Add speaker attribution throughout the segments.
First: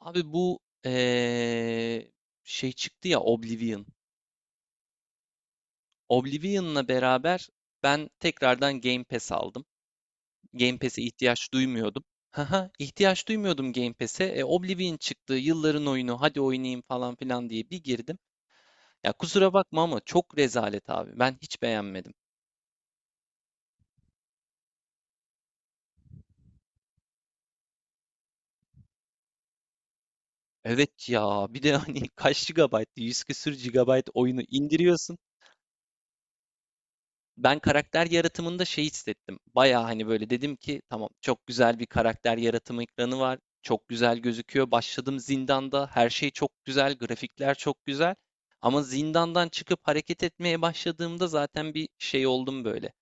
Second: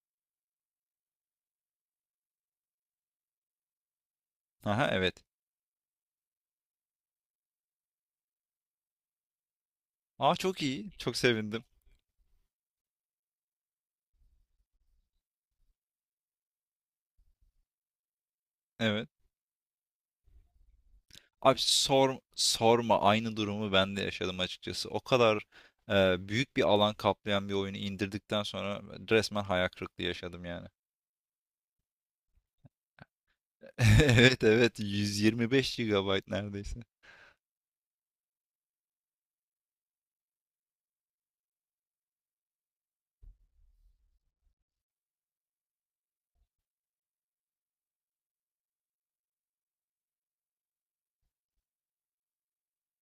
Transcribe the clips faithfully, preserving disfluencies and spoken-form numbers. Speaker 1: Abi bu eee, şey çıktı ya Oblivion.
Speaker 2: Aha evet.
Speaker 1: Oblivion'la beraber ben tekrardan Game Pass aldım.
Speaker 2: Aa, çok
Speaker 1: Game
Speaker 2: iyi.
Speaker 1: Pass'e
Speaker 2: Çok
Speaker 1: ihtiyaç
Speaker 2: sevindim.
Speaker 1: duymuyordum. Haha, ihtiyaç duymuyordum Game Pass'e. E, Oblivion çıktı, yılların oyunu, hadi oynayayım falan filan diye bir girdim.
Speaker 2: Evet.
Speaker 1: Ya kusura bakma ama çok rezalet abi. Ben
Speaker 2: Abi
Speaker 1: hiç beğenmedim.
Speaker 2: sor, sorma aynı durumu ben de yaşadım açıkçası. O kadar e, büyük bir alan kaplayan bir oyunu indirdikten sonra resmen hayal kırıklığı yaşadım yani.
Speaker 1: Evet ya, bir de hani kaç gigabayt, yüz küsür gigabayt oyunu
Speaker 2: Evet, evet,
Speaker 1: indiriyorsun.
Speaker 2: 125 gigabayt neredeyse.
Speaker 1: ben karakter yaratımında şey hissettim. Baya hani böyle dedim ki tamam çok güzel bir karakter yaratımı ekranı var. Çok güzel gözüküyor. Başladım zindanda. Her şey çok güzel. Grafikler çok güzel. Ama zindandan çıkıp hareket etmeye başladığımda zaten bir şey oldum böyle.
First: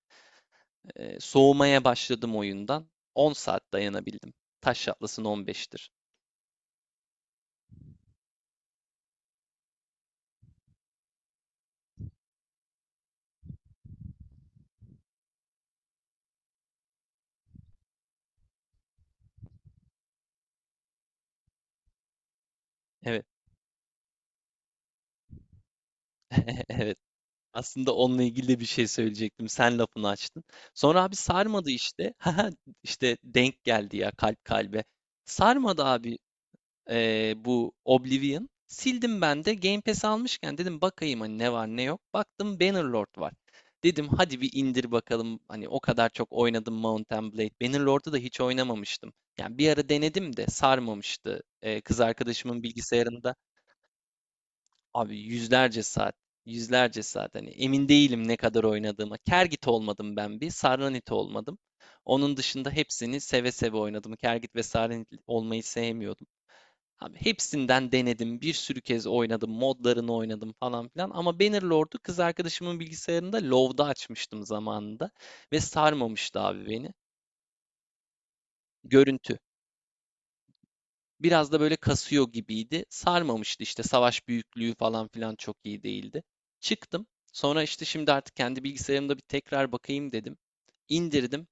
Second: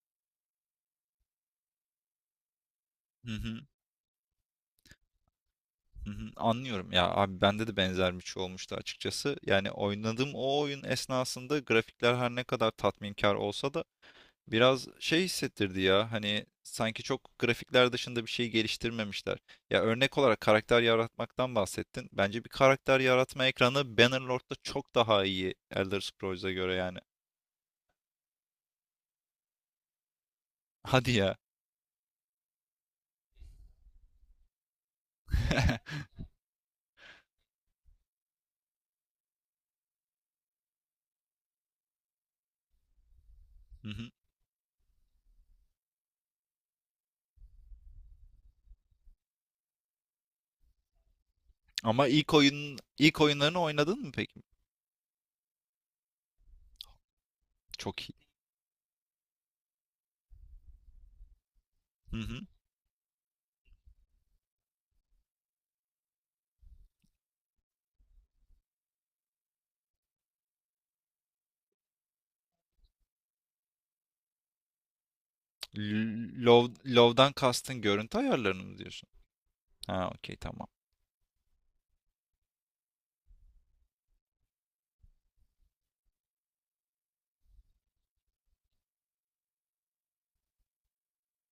Speaker 1: Ee, soğumaya başladım oyundan.
Speaker 2: Hı
Speaker 1: on
Speaker 2: hı,
Speaker 1: saat dayanabildim. Taş Atlas'ın on beştir.
Speaker 2: hı hı. Anlıyorum ya abi, bende de benzer bir şey olmuştu açıkçası. Yani oynadığım o oyun esnasında grafikler her ne kadar tatminkar olsa da biraz şey hissettirdi ya, hani sanki çok grafikler dışında bir şey geliştirmemişler. Ya, örnek olarak karakter yaratmaktan bahsettin. Bence bir karakter
Speaker 1: Evet.
Speaker 2: yaratma ekranı Bannerlord'da çok daha iyi Elder Scrolls'a göre
Speaker 1: Evet.
Speaker 2: yani.
Speaker 1: Aslında onunla ilgili de bir şey söyleyecektim. Sen lafını açtın. Sonra
Speaker 2: Hadi
Speaker 1: abi
Speaker 2: ya.
Speaker 1: sarmadı işte. Haha, işte denk geldi ya kalp kalbe. Sarmadı abi eee, bu Oblivion. Sildim ben de Game Pass almışken dedim bakayım hani ne var ne yok. Baktım Bannerlord var.
Speaker 2: Hı
Speaker 1: Dedim
Speaker 2: hı.
Speaker 1: hadi bir indir bakalım. Hani o kadar çok oynadım Mount and Blade. Bannerlord'u da hiç oynamamıştım. Yani bir ara denedim de sarmamıştı. Eee, kız
Speaker 2: Ama ilk
Speaker 1: arkadaşımın
Speaker 2: oyun ilk
Speaker 1: bilgisayarında.
Speaker 2: oyunlarını oynadın mı peki?
Speaker 1: Abi yüzlerce saat, yüzlerce saat. Hani emin
Speaker 2: Çok iyi.
Speaker 1: değilim ne kadar oynadığıma. Kergit olmadım ben bir, Sarranit olmadım.
Speaker 2: Hı
Speaker 1: Onun
Speaker 2: hı.
Speaker 1: dışında hepsini seve seve oynadım. Kergit ve Sarranit olmayı sevmiyordum. Abi hepsinden denedim. Bir sürü kez oynadım. Modlarını oynadım falan filan. Ama Bannerlord'u kız arkadaşımın bilgisayarında LoW'da açmıştım zamanında. Ve
Speaker 2: L-
Speaker 1: sarmamıştı abi
Speaker 2: Love,
Speaker 1: beni.
Speaker 2: Love'dan kastın görüntü ayarlarını mı diyorsun?
Speaker 1: Görüntü.
Speaker 2: Ha, okey, tamam.
Speaker 1: Biraz da böyle kasıyor gibiydi. Sarmamıştı işte savaş büyüklüğü falan filan çok iyi değildi. Çıktım. Sonra işte şimdi artık kendi bilgisayarımda bir tekrar bakayım dedim. İndirdim.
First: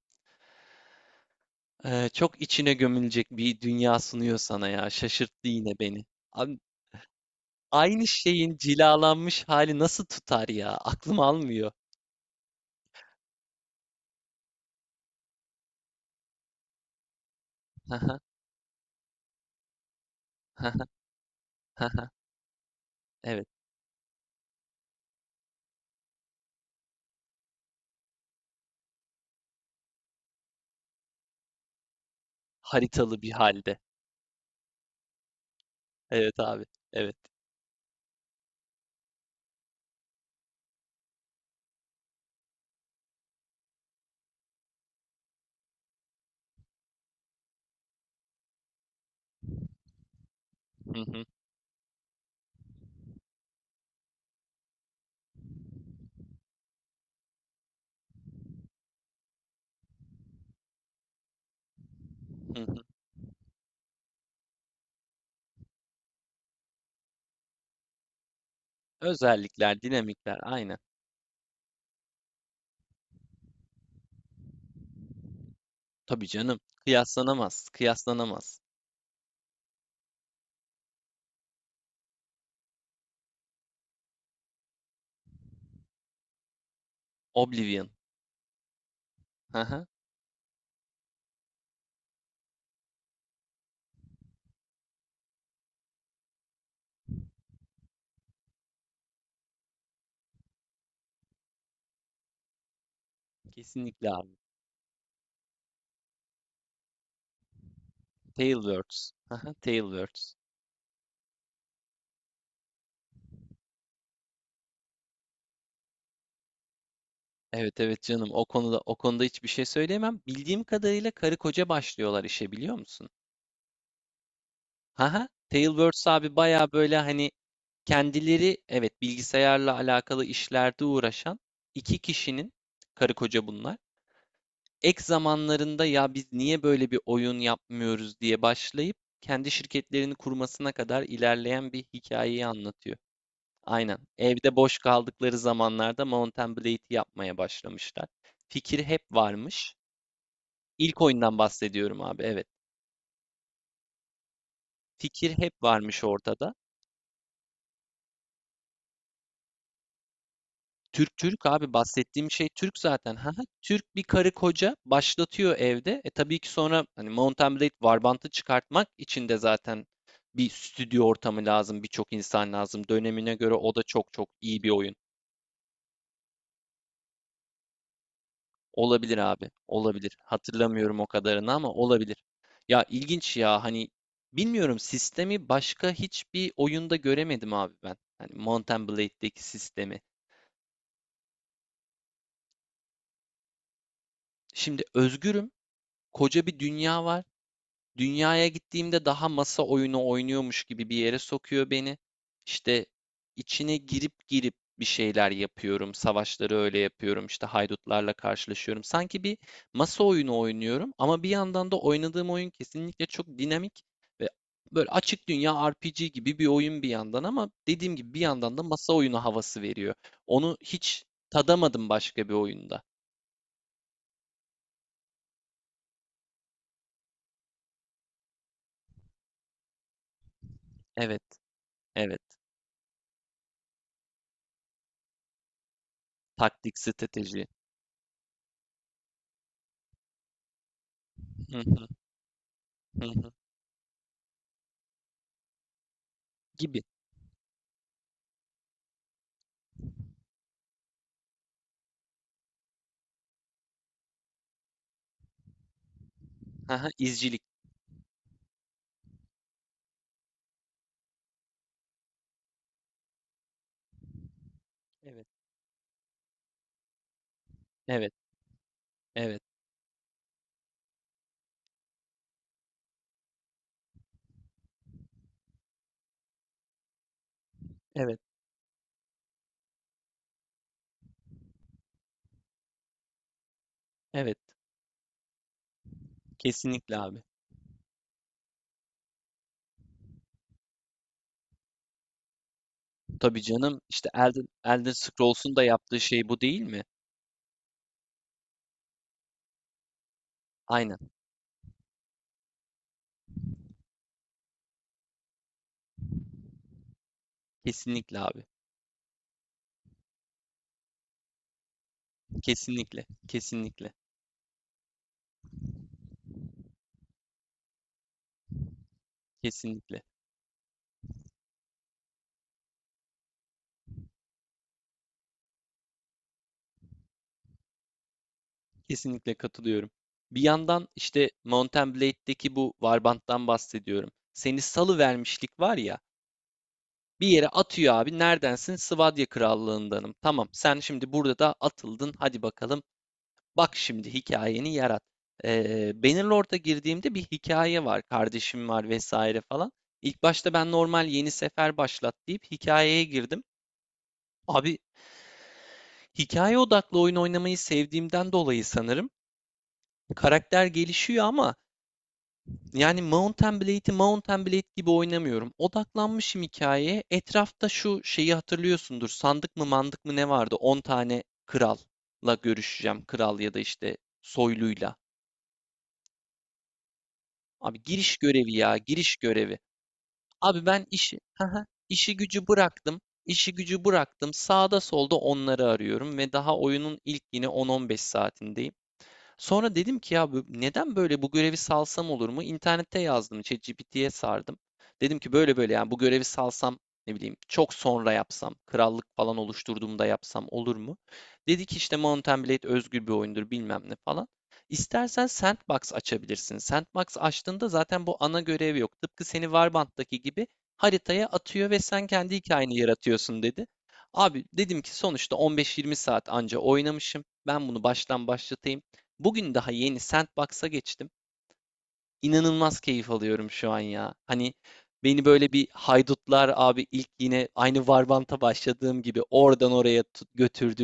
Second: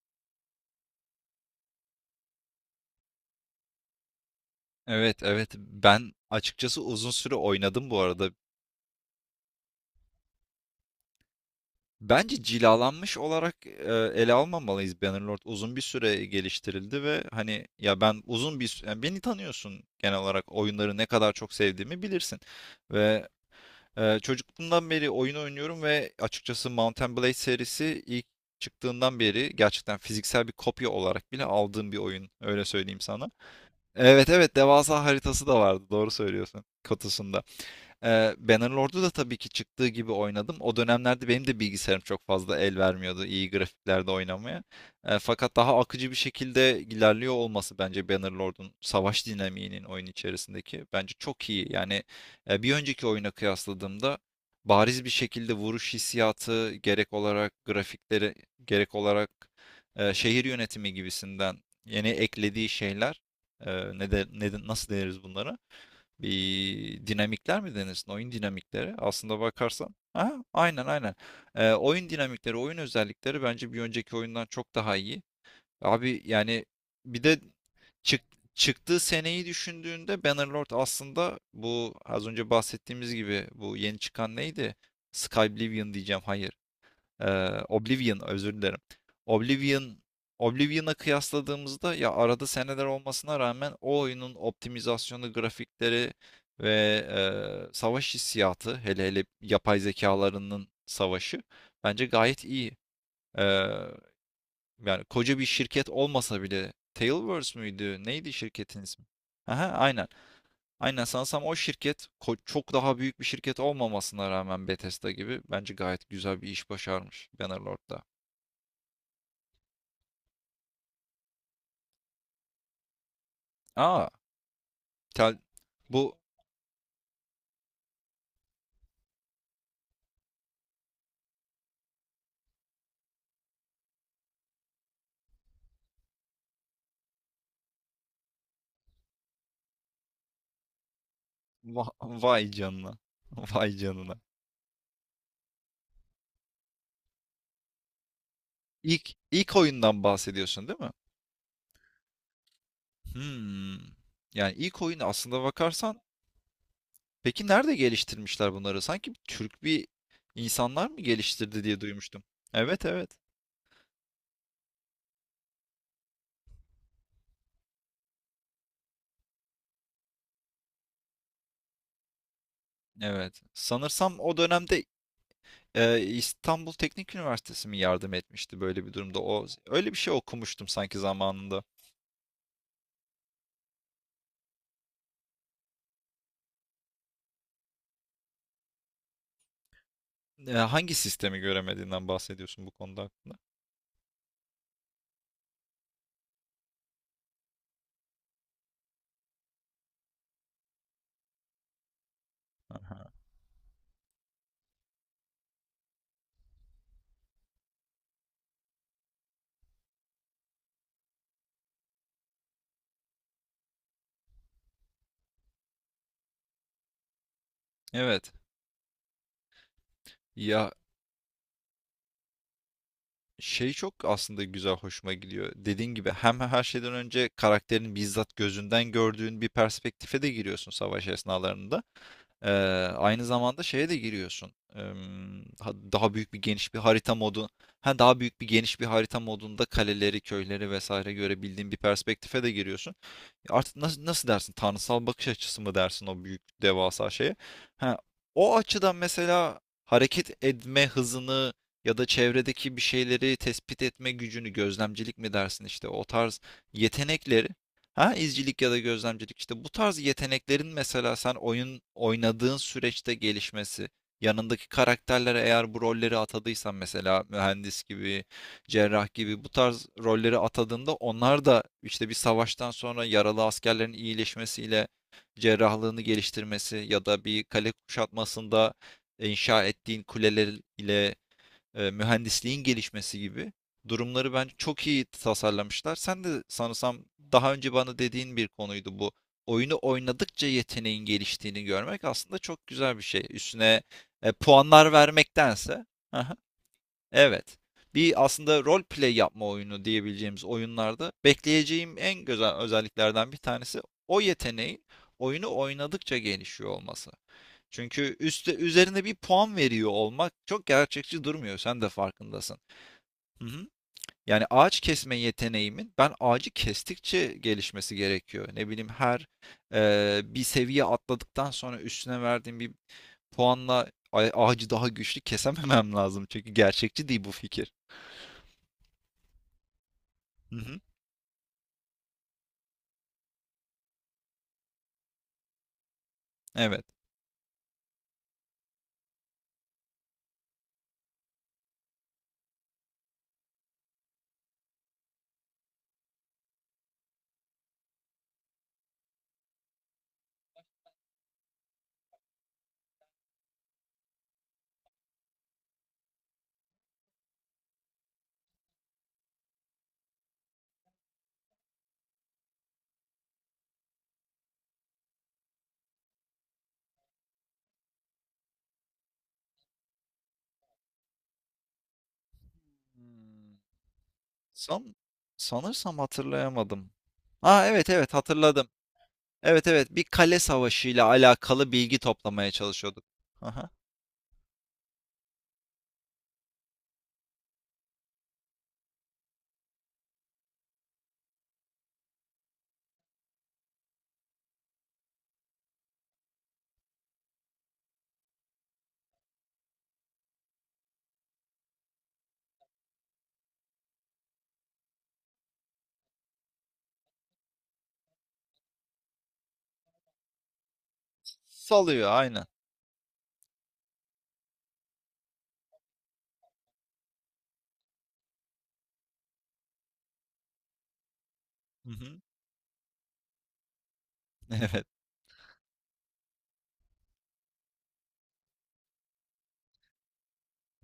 Speaker 1: Ee, çok içine gömülecek bir dünya sunuyor sana ya.
Speaker 2: Evet,
Speaker 1: Şaşırttı
Speaker 2: evet,
Speaker 1: yine beni.
Speaker 2: ben
Speaker 1: Abi,
Speaker 2: açıkçası uzun süre oynadım bu
Speaker 1: aynı
Speaker 2: arada.
Speaker 1: şeyin cilalanmış hali nasıl tutar ya? Aklım almıyor.
Speaker 2: Bence cilalanmış olarak e, ele almamalıyız Bannerlord. Uzun bir süre geliştirildi ve hani ya ben uzun bir sü- yani beni tanıyorsun, genel olarak oyunları ne kadar çok sevdiğimi bilirsin. Ve
Speaker 1: Evet.
Speaker 2: e, çocukluğumdan beri oyun oynuyorum ve açıkçası Mount Blade serisi ilk çıktığından beri gerçekten fiziksel bir kopya olarak bile aldığım bir oyun, öyle söyleyeyim
Speaker 1: Haritalı
Speaker 2: sana.
Speaker 1: bir halde.
Speaker 2: Evet, evet, devasa haritası da vardı, doğru
Speaker 1: Evet
Speaker 2: söylüyorsun,
Speaker 1: abi. Evet.
Speaker 2: kutusunda. Ee, Bannerlord'u da tabii ki çıktığı gibi oynadım. O dönemlerde benim de bilgisayarım çok fazla el vermiyordu iyi grafiklerde oynamaya. Ee, fakat daha akıcı bir şekilde ilerliyor olması, bence Bannerlord'un savaş dinamiğinin oyun içerisindeki
Speaker 1: Hı
Speaker 2: bence
Speaker 1: hı,
Speaker 2: çok iyi. Yani e, bir önceki oyuna kıyasladığımda bariz bir şekilde vuruş hissiyatı gerek olarak grafikleri, gerek olarak e, şehir yönetimi gibisinden yeni
Speaker 1: hı
Speaker 2: eklediği
Speaker 1: hı.
Speaker 2: şeyler, e, ne de, ne de- nasıl deniriz bunlara? Bir dinamikler mi denirsin? Oyun dinamikleri. Aslında
Speaker 1: Özellikler,
Speaker 2: bakarsan. Ha,
Speaker 1: dinamikler, aynen.
Speaker 2: aynen, aynen. Ee, oyun dinamikleri, oyun özellikleri bence bir önceki oyundan çok daha iyi. Abi
Speaker 1: Tabii canım.
Speaker 2: yani, bir de
Speaker 1: Kıyaslanamaz.
Speaker 2: çık,
Speaker 1: Kıyaslanamaz.
Speaker 2: çıktığı seneyi düşündüğünde Bannerlord aslında, bu az önce bahsettiğimiz gibi, bu yeni çıkan neydi? Skyblivion diyeceğim. Hayır. Ee,
Speaker 1: Oblivion.
Speaker 2: Oblivion, özür dilerim.
Speaker 1: Haha,
Speaker 2: Oblivion Oblivion'a kıyasladığımızda ya, arada seneler olmasına rağmen o oyunun optimizasyonu, grafikleri ve e, savaş hissiyatı, hele hele yapay zekalarının savaşı bence gayet iyi. Ee,
Speaker 1: Kesinlikle abi.
Speaker 2: Yani koca bir şirket olmasa bile, Tailverse müydü? Neydi şirketin
Speaker 1: Tailwords.
Speaker 2: ismi?
Speaker 1: Haha,
Speaker 2: Aha, aynen.
Speaker 1: Tailwords.
Speaker 2: Aynen, sanırsam o şirket ko- çok daha büyük bir şirket olmamasına rağmen Bethesda gibi, bence gayet güzel bir iş başarmış
Speaker 1: Evet evet
Speaker 2: Bannerlord'da.
Speaker 1: canım. O konuda o konuda hiçbir şey söyleyemem. Bildiğim kadarıyla karı koca başlıyorlar işe biliyor musun?
Speaker 2: Aa,
Speaker 1: Haha.
Speaker 2: tel
Speaker 1: Tailwords
Speaker 2: bu
Speaker 1: abi baya böyle hani kendileri evet bilgisayarla alakalı işlerde uğraşan iki kişinin karı koca bunlar. Ek zamanlarında ya biz niye böyle bir oyun yapmıyoruz diye başlayıp kendi şirketlerini kurmasına kadar ilerleyen bir
Speaker 2: va-
Speaker 1: hikayeyi
Speaker 2: vay canına.
Speaker 1: anlatıyor.
Speaker 2: Vay
Speaker 1: Aynen.
Speaker 2: canına.
Speaker 1: Evde boş kaldıkları zamanlarda Mount Blade'i yapmaya başlamışlar. Fikir hep
Speaker 2: İlk ilk
Speaker 1: varmış.
Speaker 2: oyundan bahsediyorsun değil mi?
Speaker 1: İlk oyundan bahsediyorum abi, evet.
Speaker 2: Hmm. Yani ilk oyunu,
Speaker 1: Fikir
Speaker 2: aslında
Speaker 1: hep
Speaker 2: bakarsan,
Speaker 1: varmış ortada.
Speaker 2: peki nerede geliştirmişler bunları? Sanki Türk bir insanlar mı
Speaker 1: Türk Türk
Speaker 2: geliştirdi
Speaker 1: abi
Speaker 2: diye duymuştum.
Speaker 1: bahsettiğim şey Türk
Speaker 2: Evet, evet.
Speaker 1: zaten. Ha ha, Türk bir karı koca başlatıyor evde. E tabii ki sonra hani Mountain Blade Warband'ı çıkartmak için de zaten bir stüdyo ortamı lazım, birçok insan lazım. Dönemine
Speaker 2: Evet.
Speaker 1: göre o da çok
Speaker 2: Sanırsam
Speaker 1: çok
Speaker 2: o
Speaker 1: iyi bir
Speaker 2: dönemde
Speaker 1: oyun.
Speaker 2: e, İstanbul Teknik Üniversitesi mi yardım etmişti böyle bir
Speaker 1: Olabilir
Speaker 2: durumda? O,
Speaker 1: abi,
Speaker 2: öyle bir şey
Speaker 1: olabilir.
Speaker 2: okumuştum sanki
Speaker 1: Hatırlamıyorum o kadarını
Speaker 2: zamanında.
Speaker 1: ama olabilir. Ya ilginç ya hani bilmiyorum sistemi başka hiçbir oyunda göremedim abi ben. Hani Mountain Blade'deki sistemi.
Speaker 2: E, hangi sistemi göremediğinden bahsediyorsun bu konuda hakkında?
Speaker 1: Şimdi özgürüm, koca bir dünya var. Dünyaya gittiğimde daha masa oyunu oynuyormuş gibi bir yere sokuyor beni. İşte
Speaker 2: Aha.
Speaker 1: içine girip girip bir şeyler yapıyorum. Savaşları öyle yapıyorum. İşte haydutlarla karşılaşıyorum. Sanki bir masa oyunu oynuyorum ama bir yandan da oynadığım oyun kesinlikle çok dinamik ve böyle açık dünya R P G gibi bir oyun bir yandan ama dediğim gibi bir
Speaker 2: Evet.
Speaker 1: yandan da masa oyunu havası veriyor. Onu
Speaker 2: Ya,
Speaker 1: hiç tadamadım başka bir oyunda.
Speaker 2: şey, çok aslında güzel, hoşuma gidiyor. Dediğin gibi, hem her şeyden önce karakterin bizzat gözünden gördüğün bir perspektife de giriyorsun savaş
Speaker 1: Evet,
Speaker 2: esnalarında.
Speaker 1: evet.
Speaker 2: Ee, Aynı zamanda şeye de giriyorsun. Em, ha- daha büyük bir geniş
Speaker 1: Taktik,
Speaker 2: bir harita
Speaker 1: strateji.
Speaker 2: modu. Ha, daha büyük bir geniş bir harita modunda kaleleri, köyleri vesaire
Speaker 1: Hı
Speaker 2: görebildiğin bir
Speaker 1: hı,
Speaker 2: perspektife de giriyorsun.
Speaker 1: hı hı.
Speaker 2: Artık nasıl, nasıl dersin? Tanrısal bakış açısı mı dersin o büyük
Speaker 1: Gibi.
Speaker 2: devasa şeye? Ha, o açıdan mesela hareket etme hızını ya da çevredeki bir şeyleri tespit etme gücünü, gözlemcilik mi dersin işte o tarz
Speaker 1: Haha, izcilik.
Speaker 2: yetenekleri. Ha, izcilik ya da gözlemcilik işte, bu tarz yeteneklerin mesela sen oyun oynadığın süreçte gelişmesi, yanındaki
Speaker 1: Evet,
Speaker 2: karakterlere eğer bu rolleri atadıysan, mesela mühendis
Speaker 1: evet,
Speaker 2: gibi, cerrah
Speaker 1: evet,
Speaker 2: gibi, bu tarz rolleri atadığında onlar da işte bir savaştan sonra yaralı askerlerin iyileşmesiyle cerrahlığını geliştirmesi ya da bir kale
Speaker 1: evet,
Speaker 2: kuşatmasında inşa ettiğin kuleler ile e, mühendisliğin gelişmesi gibi durumları
Speaker 1: evet.
Speaker 2: bence çok iyi tasarlamışlar. Sen de
Speaker 1: Kesinlikle
Speaker 2: sanırsam
Speaker 1: abi.
Speaker 2: daha önce bana dediğin bir konuydu bu. Oyunu oynadıkça yeteneğin geliştiğini görmek aslında çok güzel bir şey.
Speaker 1: Tabii canım
Speaker 2: Üstüne
Speaker 1: işte
Speaker 2: e,
Speaker 1: Elden, Elden
Speaker 2: puanlar
Speaker 1: Scrolls'un da
Speaker 2: vermektense.
Speaker 1: yaptığı şey
Speaker 2: Aha,
Speaker 1: bu değil mi?
Speaker 2: evet. Bir, aslında rol play yapma oyunu diyebileceğimiz
Speaker 1: Aynen.
Speaker 2: oyunlarda bekleyeceğim en güzel özelliklerden bir tanesi o yeteneğin oyunu oynadıkça gelişiyor olması. Çünkü
Speaker 1: Kesinlikle abi.
Speaker 2: üstte, üzerine bir puan veriyor olmak çok gerçekçi durmuyor. Sen de farkındasın.
Speaker 1: Kesinlikle,
Speaker 2: Hı hı.
Speaker 1: kesinlikle,
Speaker 2: Yani ağaç kesme yeteneğimin ben ağacı kestikçe gelişmesi gerekiyor. Ne bileyim, her
Speaker 1: kesinlikle,
Speaker 2: eee, bir seviye atladıktan sonra üstüne verdiğim bir puanla a- ağacı daha güçlü kesememem lazım. Çünkü gerçekçi değil bu fikir.
Speaker 1: kesinlikle katılıyorum. Bir
Speaker 2: Hı hı.
Speaker 1: yandan işte Mount and Blade'deki bu Warband'dan bahsediyorum. Seni salı vermişlik var ya.
Speaker 2: Evet.
Speaker 1: Bir yere atıyor abi. Neredensin? Sivadya Krallığındanım. Tamam. Sen şimdi burada da atıldın. Hadi bakalım. Bak şimdi hikayeni yarat. Ee, Bannerlord'a girdiğimde bir hikaye var. Kardeşim var vesaire falan. İlk başta ben normal yeni sefer başlat deyip hikayeye girdim. Abi hikaye odaklı oyun oynamayı sevdiğimden dolayı sanırım karakter gelişiyor ama yani Mount and Blade'i Mount and Blade gibi oynamıyorum. Odaklanmışım hikayeye. Etrafta şu şeyi hatırlıyorsundur. Sandık mı mandık mı ne vardı? On tane kralla görüşeceğim. Kral ya
Speaker 2: Hmm.
Speaker 1: da işte
Speaker 2: San,
Speaker 1: soyluyla.
Speaker 2: sanırsam hatırlayamadım. Ha,
Speaker 1: Abi
Speaker 2: evet, evet,
Speaker 1: giriş görevi
Speaker 2: hatırladım.
Speaker 1: ya, giriş görevi.
Speaker 2: Evet, evet, bir kale
Speaker 1: Abi ben
Speaker 2: savaşıyla
Speaker 1: işi, haha,
Speaker 2: alakalı bilgi
Speaker 1: işi gücü
Speaker 2: toplamaya
Speaker 1: bıraktım.
Speaker 2: çalışıyorduk.
Speaker 1: İşi
Speaker 2: Aha.
Speaker 1: gücü bıraktım. Sağda solda onları arıyorum ve daha oyunun ilk yine on on beş saatindeyim. Sonra dedim ki ya bu- neden böyle bu görevi salsam olur mu? İnternette yazdım, ChatGPT'ye sardım. Dedim ki böyle böyle yani bu görevi salsam ne bileyim çok sonra yapsam, krallık falan oluşturduğumda yapsam olur mu? Dedi ki işte Mountain Blade özgür bir oyundur bilmem ne falan. İstersen Sandbox açabilirsin. Sandbox açtığında zaten bu ana görev yok. Tıpkı seni Warband'daki gibi haritaya atıyor ve sen
Speaker 2: Salıyor,
Speaker 1: kendi
Speaker 2: aynen.
Speaker 1: hikayeni yaratıyorsun dedi. Abi dedim ki sonuçta on beş yirmi saat anca oynamışım. Ben bunu baştan başlatayım. Bugün daha yeni Sandbox'a geçtim.
Speaker 2: Hı hı.
Speaker 1: İnanılmaz keyif alıyorum şu an ya. Hani
Speaker 2: Evet.
Speaker 1: beni böyle bir haydutlar abi ilk yine aynı Varbant'a başladığım gibi oradan oraya tut-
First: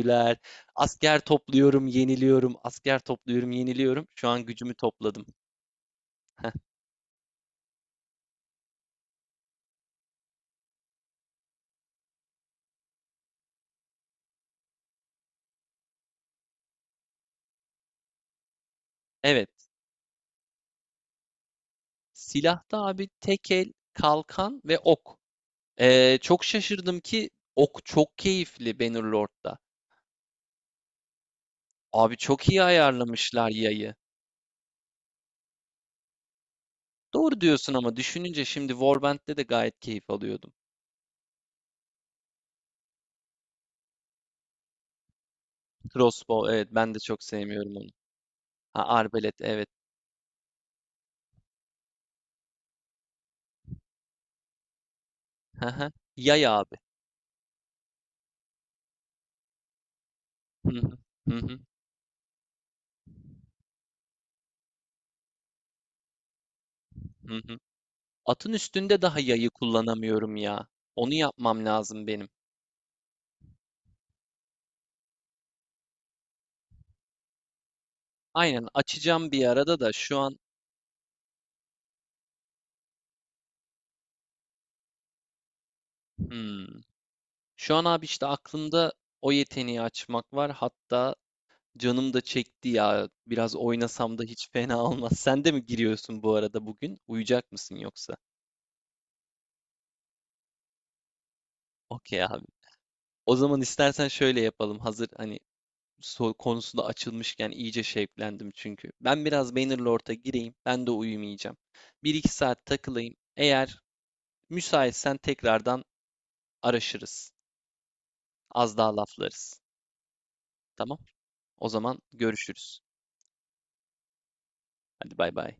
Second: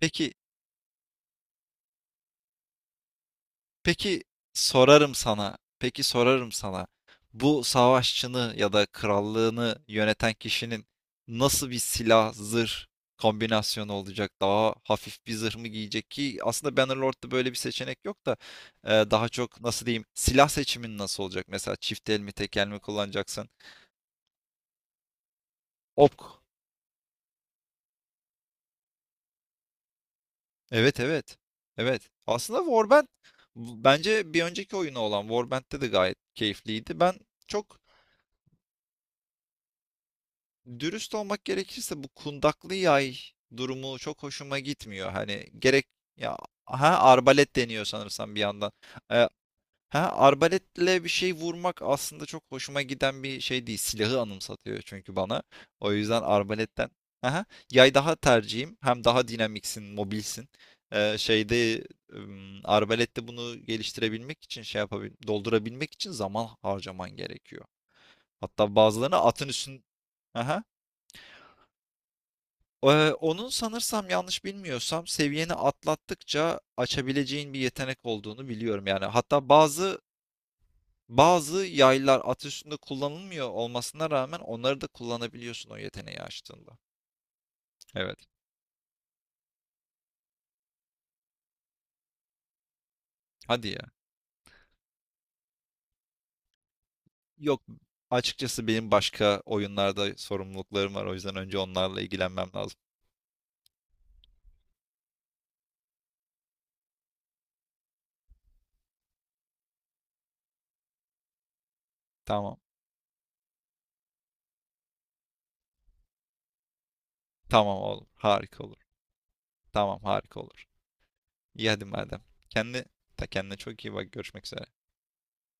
Speaker 2: Peki
Speaker 1: Asker topluyorum, yeniliyorum. Asker topluyorum, yeniliyorum.
Speaker 2: peki
Speaker 1: Şu an gücümü
Speaker 2: sorarım
Speaker 1: topladım.
Speaker 2: sana. Peki
Speaker 1: Heh.
Speaker 2: sorarım sana. Bu savaşçını ya da krallığını yöneten kişinin nasıl bir silah zırh kombinasyonu olacak? Daha hafif bir zırh mı giyecek ki, aslında Bannerlord'da böyle bir seçenek yok da, e, daha
Speaker 1: Evet.
Speaker 2: çok nasıl diyeyim, silah seçimin nasıl olacak? Mesela çift el mi, tek el mi
Speaker 1: Silahta abi
Speaker 2: kullanacaksın?
Speaker 1: tek el, kalkan ve ok. Ee,
Speaker 2: Ok.
Speaker 1: çok şaşırdım ki ok çok keyifli Bannerlord'da.
Speaker 2: Evet, evet. Evet.
Speaker 1: Abi çok
Speaker 2: Aslında
Speaker 1: iyi
Speaker 2: Warband,
Speaker 1: ayarlamışlar
Speaker 2: bu-
Speaker 1: yayı.
Speaker 2: bence bir önceki oyunu olan Warband'de de gayet keyifliydi. Ben
Speaker 1: Doğru diyorsun
Speaker 2: çok,
Speaker 1: ama düşününce şimdi Warband'de de gayet keyif alıyordum.
Speaker 2: dürüst olmak gerekirse, bu kundaklı yay durumu çok hoşuma gitmiyor. Hani gerek ya,
Speaker 1: Crossbow evet
Speaker 2: ha,
Speaker 1: ben de çok
Speaker 2: arbalet
Speaker 1: sevmiyorum
Speaker 2: deniyor
Speaker 1: onu.
Speaker 2: sanırsam bir yandan.
Speaker 1: Ha
Speaker 2: Ee,
Speaker 1: arbalet evet.
Speaker 2: Ha, arbaletle bir şey vurmak aslında çok hoşuma giden bir şey değil. Silahı anımsatıyor çünkü bana.
Speaker 1: Haha.
Speaker 2: O yüzden
Speaker 1: Yay abi.
Speaker 2: arbaletten. Aha, yay daha tercihim. Hem daha dinamiksin, mobilsin.
Speaker 1: Hı hı,
Speaker 2: Ee,
Speaker 1: hı hı,
Speaker 2: şeyde ım, Arbalette bunu geliştirebilmek için şey yapabil doldurabilmek için zaman harcaman
Speaker 1: hı hı.
Speaker 2: gerekiyor.
Speaker 1: Atın
Speaker 2: Hatta
Speaker 1: üstünde
Speaker 2: bazılarını
Speaker 1: daha
Speaker 2: atın
Speaker 1: yayı
Speaker 2: üstün.
Speaker 1: kullanamıyorum
Speaker 2: Aha.
Speaker 1: ya. Onu yapmam lazım benim.
Speaker 2: Ee, onun sanırsam, yanlış bilmiyorsam, seviyeni atlattıkça açabileceğin bir yetenek olduğunu
Speaker 1: Aynen
Speaker 2: biliyorum yani.
Speaker 1: açacağım bir
Speaker 2: Hatta
Speaker 1: arada da
Speaker 2: bazı
Speaker 1: şu an.
Speaker 2: Bazı yaylar at kullanılmıyor olmasına rağmen onları da kullanabiliyorsun o yeteneği
Speaker 1: Hmm.
Speaker 2: açtığında.
Speaker 1: Şu an abi
Speaker 2: Evet.
Speaker 1: işte aklımda o yeteneği açmak var. Hatta canım da çekti ya. Biraz
Speaker 2: Hadi ya.
Speaker 1: oynasam da hiç fena olmaz. Sen de mi giriyorsun bu arada bugün? Uyuyacak
Speaker 2: Yok.
Speaker 1: mısın yoksa?
Speaker 2: Açıkçası benim başka oyunlarda sorumluluklarım var. O yüzden önce onlarla
Speaker 1: Okey abi.
Speaker 2: ilgilenmem lazım.
Speaker 1: O zaman istersen şöyle yapalım. Hazır hani so- konusunda açılmışken iyice şevklendim çünkü. Ben biraz Bannerlord'a gireyim. Ben de uyumayacağım. Bir iki
Speaker 2: Tamam.
Speaker 1: saat takılayım. Eğer müsaitsen tekrardan araşırız.
Speaker 2: Tamam oğlum. Harika
Speaker 1: Az
Speaker 2: olur.
Speaker 1: daha laflarız.
Speaker 2: Tamam, harika olur.
Speaker 1: Tamam? O
Speaker 2: İyi, hadi
Speaker 1: zaman
Speaker 2: madem.
Speaker 1: görüşürüz.
Speaker 2: Kendi, ta kendine çok iyi bak. Görüşmek üzere.
Speaker 1: Hadi bay bay.